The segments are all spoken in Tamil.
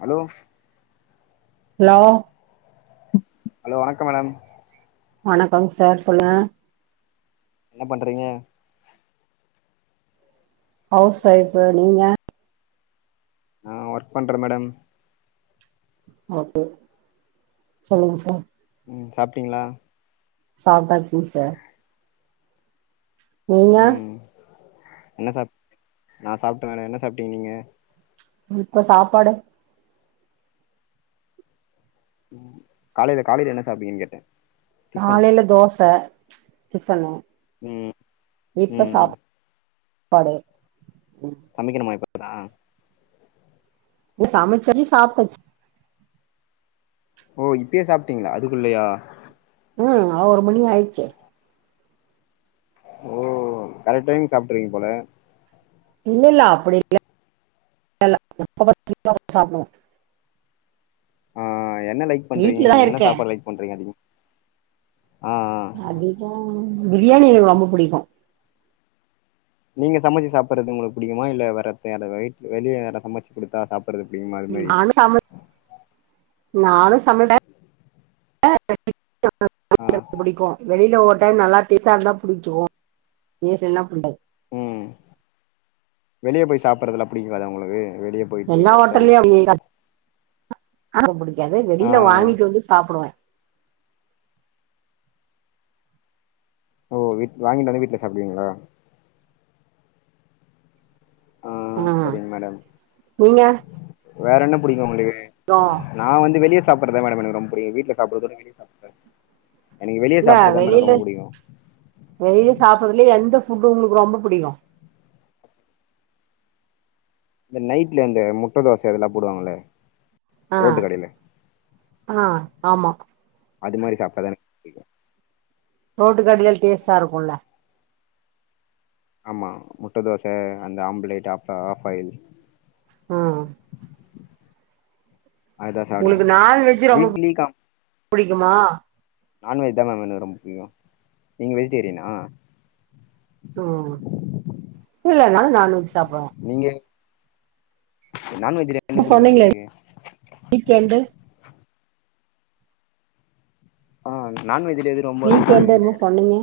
ஹலோ ஹலோ ஹலோ வணக்கோ மேடம் வணக்கம் சார் சொல்லுங்க என்ன பண்றீங்க ஹவுஸ் ஒய்ஃப்பு நீங்க நா ஒர்க் பண்ற மேடம் ஓகே சொல்லுங்க சார் ம் சாப்ட்டீங்ளா சாப்ட்டாச்சிங் சார் நீங்க ம் என்ன சாப் நா சாப்ட்ட நானு என்ன சாப்ட்டீங்க நீங்க இப்ப சாப்பாடு காலைல காலைல என்ன சாப்ட்டீங்கன் கேட்டே டிஃபன் காலைல தோச டிஃபனு ம் இப்ப ம் சாப் பாடு சமைக்கணுமா இப்பத்தா இன்ன சமைச்சோனே சாப்ட்டாச்சி ஓ இப்பயே சாப்ட்டீங்ளா அதுக்குள்ளயா ம் ஓவ்ரு மணி ஆய்ச்சே ஓ கரெட் டைம்க் சாப்ட்ருவீங்க போல இல்லல்ல அப்டி இல்ல [inaudible] அப்ப சாப்டுவோ ஆ என்ன லைக் பண்றீங்க வீட்லதான் நீங்க என்ன இருக்கேன் சாப்பாடு லைக் பண்றீங்க அதிகோ ஆ ஆ அதிகோ பிரியாணி எங்களுக்கு ரொம்போ புடிக்கு நீங்க சமைச்சு சாப்பட்றது உங்களுக் புடிக்குமா இல்ல வேற அத்தே அதாவ்து வீட் வெளிய யாரத் சமைச்சு குடுத்தா சாப் பட்றது புடிக்குமா அது மாரி நானு சம [inaudible] நானு சமைப்பே [inaudible] ஆ [inaudible] புடிக்கு வெளில ஓ ரு டைம் நல்லா டேஸ்டா இருந்தா புடிக்கு [unintelligible] புடிக்காத் ம் வெளிய போய் சாப்பட்றதுலா புடிக்காதா உங்களுக்கு வெளிய போயிட்டு எல்லா ஹோட்டல் ஹோட்டல்லயு [inaudible] சாப்பட புடிக்காது ஆ வெளில வாங்கிட்டு வந்து சாப்பிடுவோ ஓ வீட் வாங்கிட்டு வந்து வீட்ல சாப்பிடுவிங்ளா ஆ ம் செரிங் மேடம் நீங்க வேற என்ன புடிக்கு உங்களுக்கு [unintelligible] நா வந்து வெளிய சாப்பட்றதா மேடம் எனக்கு ரொம்ப புடிக்கு வீட்ல சாப்பட்றத விட வெளிய சாப்பட் [inaudible] இல்ல வெளில வெளில சாப்பிடறதுலே எந்த ஃபுட்டு உங்களுக்கு ரொம்ப புடிக்கு இந்த நைட்ல இந்த முட்ட தோச இதெல்லா போடுவாங்கல்ல ஆ ரோட்டு கடைல ஆ ஆமா அது மாரி சாப்டா தா எனக் புடிக்கு ரோட்டு கடைல டேஸ்டா இருக்குல்ல ஆமா முட்ட தோசை அந்த ஆம்ப்லேட்டு அப்ற ஆப்பாயில் ம் அதுதா சாப்டுவே உங்களுக்கு நான்வெஜ்ஜு ரொம்ப வீக்லி புடிக்குமா நான்வெஜ்ஜு தா மேம் எனக் ரொம்ப புடிக்கு நீங்க வெஜிடேரியனா ம் இல்ல நா நான்வெஜ் சாப்டுவே நீங்க நான்வெஜ்ஜு தே என்னமோ சொன்னீங்ளே வீக் என்டு ஆ நான்வெஜ்லே எது ரொம்போ வீக்கெண்டு புடிக்கு என்னமோ கேக்குறே சொன்னீங்க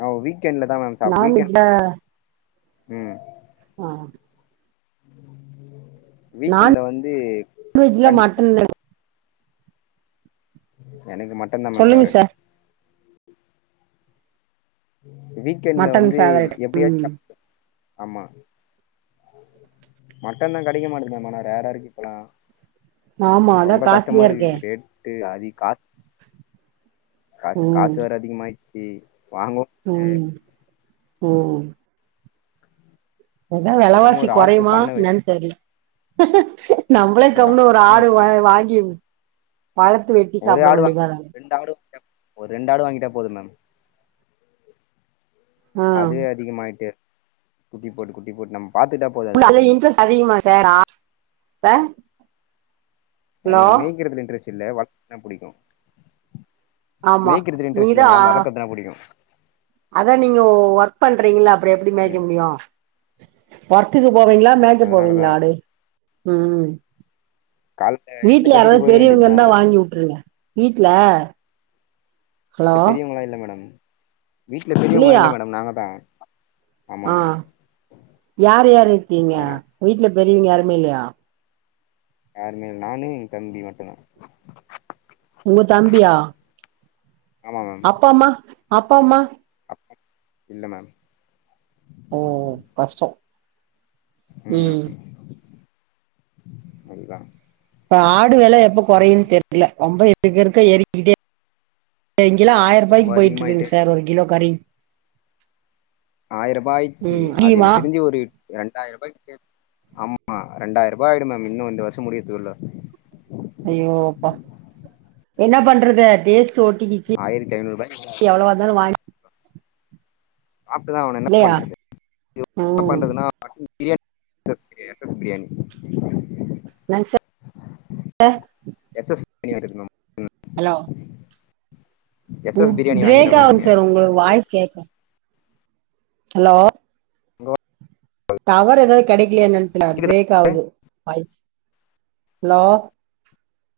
ஆ வீக் வீக்கென்ட்ல தா மேம் சா வீக்கென்ட் நான்வெஜ்ல ம் ஆ வீக்கென்ட்ல வந்து ஃப்ரிட்ஜ்ல கண்டிப்பா மட்டன் எனக்கு மட்டன் தா மேம் சொல்லுங்க ஃபேவ்ரெட்டு சார் வீக்கென்ட்ல மட்டன் வந்து ஃபேவரட் எப்டியாச்சு ம் சாப்ட்ருவே ஆமா மட்டன் தா கெடைக்க மாட்டிது மேம் ஆனா ரேரா இருக்கு இப்பலா ஆமா அதா ரொம்ப காஸ்ட்லியா இருக்கே கஷ்டமாருக்கு ரே ட்டு அதி கா காசு ம் காசு வேற அதிகமாய்ச்சு வாங்கோ ம் ஓ எதா பேசாம வெலவாசி ஒரு ஆட்டு கொறயுமா பண்ண வச்சு என்னன் தெர்ல நம்ளே தொர்ந்து ஆட்டு ஒரு பண்ண ஆடு வா வச்சுட்டா வாங்கி வளர்த்து வெட்டி சாப்ட வேண்டிதா ரெண்டாடு ஒரு ரெண்டு ஆடு வாங்கிட்டா போது மேம் ஆ அதே அதிகமாய்ட்டு குட்டி போட்டு குட்டி போட்டு நம்ம பாத்துட்டா போதும் அது பத்திரமா இன்ட்ரெஸ்ட் அதிகமா சார் ஹலோ எனக்கு மேய்க்கிறதுல இன்ட்ரெஸ்ட் இல்ல வளக்கதா புடிக்கு ஆமா மேய்க்றதுல இன்ட்ரஸ்ட் இல்ல நீங்கதா மேடம் வளக்கற்துனா புடிக்கு அதா நீங்க ஒர்க் பண்றீங்கள அப்றோ எப்டி மேய்க்க ம் முடியு ஒர்க்குக்கு போவீங்ளா மேய்க்க போவீங்ளா அதனாலதான் ஆடு ம் காலைல வீட்ல எழுந்து கட்டிட்டு யாராவ்து போயிட பெரியவங்க இருந்தா வேண்டியதுதான் வாங்கி வுட்ருங்க வீட்ல ஹலோ வீட்ல பெரியோங்களா இல்ல மேடம் வீட்ல பெரியோங்களா இல்லையா இல்ல மேடம் நாங்க தா ஆமா ஆ மேடம் யார் யார்ருக்கீங்க அதனால வீட்ல பெரியவங்க யாருமே இல்லயா யாருமேல்ல நானு எங் தம்பி மட்டுந்தா உங்க தம்பியா ஆமா மேம் அப்பாம்மா அப்பாம்மா அப்பா இல்ல மேம் ஓ கஷ்டோ ம் அதுதா இப்ப ஆடு வெல எப்ப கொறயுன் தெர்ல ரொம்ப இருக்க இருக்க ஏறிக்கிட்டே இங்கல்லா ரொம்ப ஆய்ரூபாய்க்கு போய்ட்டு அதிகமாயிட்டே இருக்குது இருக்கு சார் ஒரு கிலோ கறி ஆய ரூபா ஆயிர்ச்சி ம் அது முடியுமா எனக் தெரிஞ்சு ஒரு ரெண்டாயிரூபாய்க்கே ஆமா ரெண்டாய்ரூபா ஆய்டும் மேம் இன்னு இந்த வர்ஷோ முடிறதுக்குள்ள அய்யோ அப்பா என்ன பண்றது டேஸ்ட்டு ஒட்டிகிச்சு ஆயிரத்தி ஐநூறு ரூபாய்க்கு எவ்ளவாந்தாலு வா சாப்ட்டுதா ஆவுனு என்ன இல்லையா பண்றது என்ன ம் பண்றதுன்னா [inaudible] மட்டன் பிரியாணி என்னங்க சார் எப்ப [inaudible] ஹலோ எஸ் பு எஸ் பிரியாணி பிரேக் வாங்கிடுங்க மேம் ஆவுது எஸ் சார் எஸ் பிரியாணி வாங்கிறே மேம் எங்க அதுக்கு வாய்ஸ் கேக்க ஹலோ [inaudible] டவர் எதோ கெடைக்கலயா என்னன் தெர்ல கேக்குதா பிரேக் ஆவுது வாய்ஸ் ஹலோ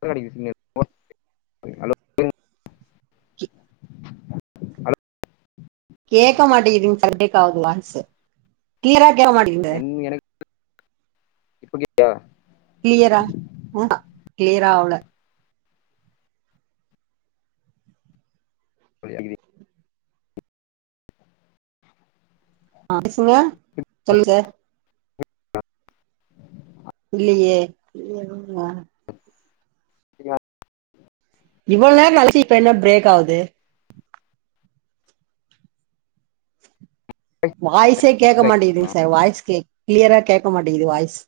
கெடைக்கு சிக்னல் ஹலோ ஹலோ கேக்க மாட்டேங்கிதுங்க சார் பிரேக் ஆகுது வாய்ஸ் க்ளியரா கேக்க மாட்டேங்கிது என் எனக்கு இப்ப கேக்குதா கிளியரா ஆ கிளியரா ஆவல இப்ப கேக்குது ஆ பேசுங்க சொல்லுங்க ஆ இல்லையே கேக்குதா இவ்ள நேரோ கழிச்சு இப்ப என்ன பிரேக் ஆவுது வாய்ஸே கேட்க மாட்டேங்கிதுங்க சார் வாய்ஸ் கேக் கிளியரா கேக்க மாட்டேங்கிது வாய்ஸ்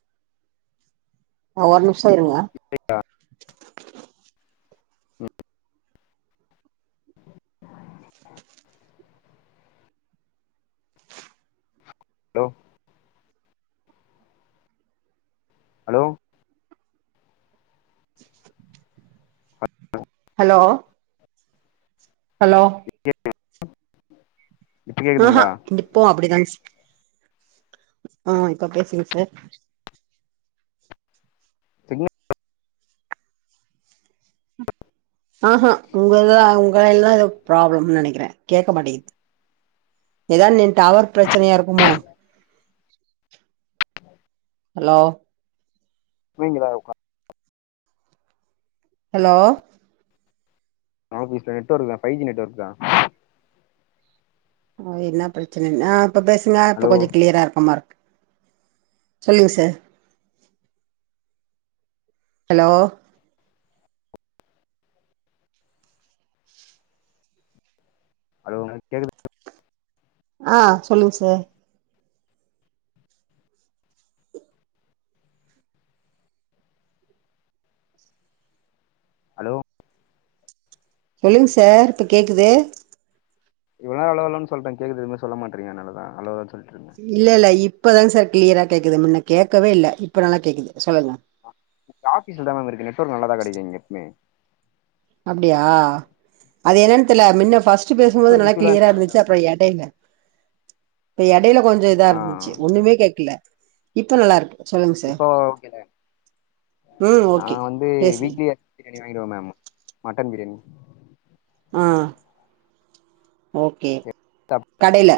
ஆ ஒரு நிமிஷோ இருங்க [inaudible] ம் ஹலோ ஹலோ ஹலோ ஹலோ [inaudible] இப்ப ஆஹா கேக்குதுங்களா இப்பவு அப்டிதான சா ஆ இப்ப பேசுங்க சார் சிக்னல் ஆஹா உங்கதா உங்களதா ஏதோ ப்ராப்ளம்ன்னு நெனைக்கிறே கேக்க மாட்டேங்கிது ஏதா நின் டவர் பிரச்சனையா இருக்குமோ ஹலோ நீங்க தா உக்கா ஹலோ ஆபீஸ்ல நெட்வொர்க்தா ஃபைவ் ஜி நெட்வொர்க்தா ஓ என்ன பிரச்சனன்னு ஆ இப்ப பேசுங்க இப்ப ஹலோ கொஞ்சோ கிளியரா இருக்க மாரி இருக்கு சொல்லுங்க சார் ஹலோ ஹலோங்க கேக்குதா ஆ சொல்லுங்க சார் ஹலோ சொல்லுங்க சார் இப்ப கேக்குது இவ்ளோ நேரோ ஹலோ ஹலோன்னு சொல்றே கேக்குது எதுமே சொல்ல மாட்றீங்க அதுனாலதா ஹலோ ஹலோன்னு சொல்ட்ருந்தே இல்ல இல்ல இப்பதாங்க சார் கிளியரா கேக்குது முன்ன கேக்கவே இல்ல இப்ப நல்லா கேக்குது சொல்லுங்க ஆபீஸ்லதா மேம் இருக்கு நெட்வொர்க் நல்லாதா கெடைக்கு இங்க எப்பமே அப்டியா அது என்னென்னு தெர்ல முன்ன ஃபர்ஸ்ட் பேசும்போது நெட்ஒர்க் நல்லா இஷ்யூலா கிளியராக இருந்துச்சு அப்பறோ இடேல இப்ப இடேல கொஞ்சோ இதா ஆ இருந்துச்சு ஒண்ணுமே கேக்கல இப்ப நல்லா இருக்கு சொல்லுங்க சார் இப்ப ஓகேல ம் நா ஓகே வந்து பேசுங்க வீக்லிய பிரியாணி வாங்கிடுவோ மேம் மட்டன் பிரியாணி ஆ ஓகே கடைல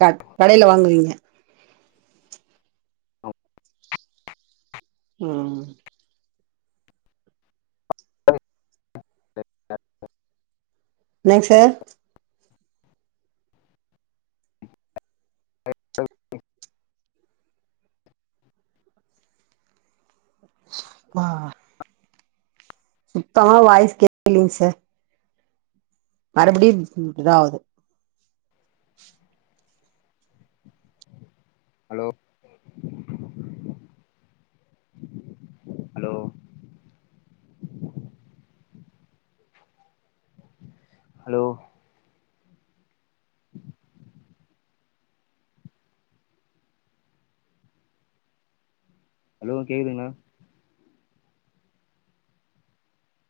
க கடைல வாங்குவீங்க ஆ அது என்னங்க சார் ஆ சுத்தமா வாய்ஸ் கேக்கலீங்க சார் மறுபடியும் இதா ஆகுது ஹலோ ஹலோ ஹலோ ஹலோ கேக்குதுங்களா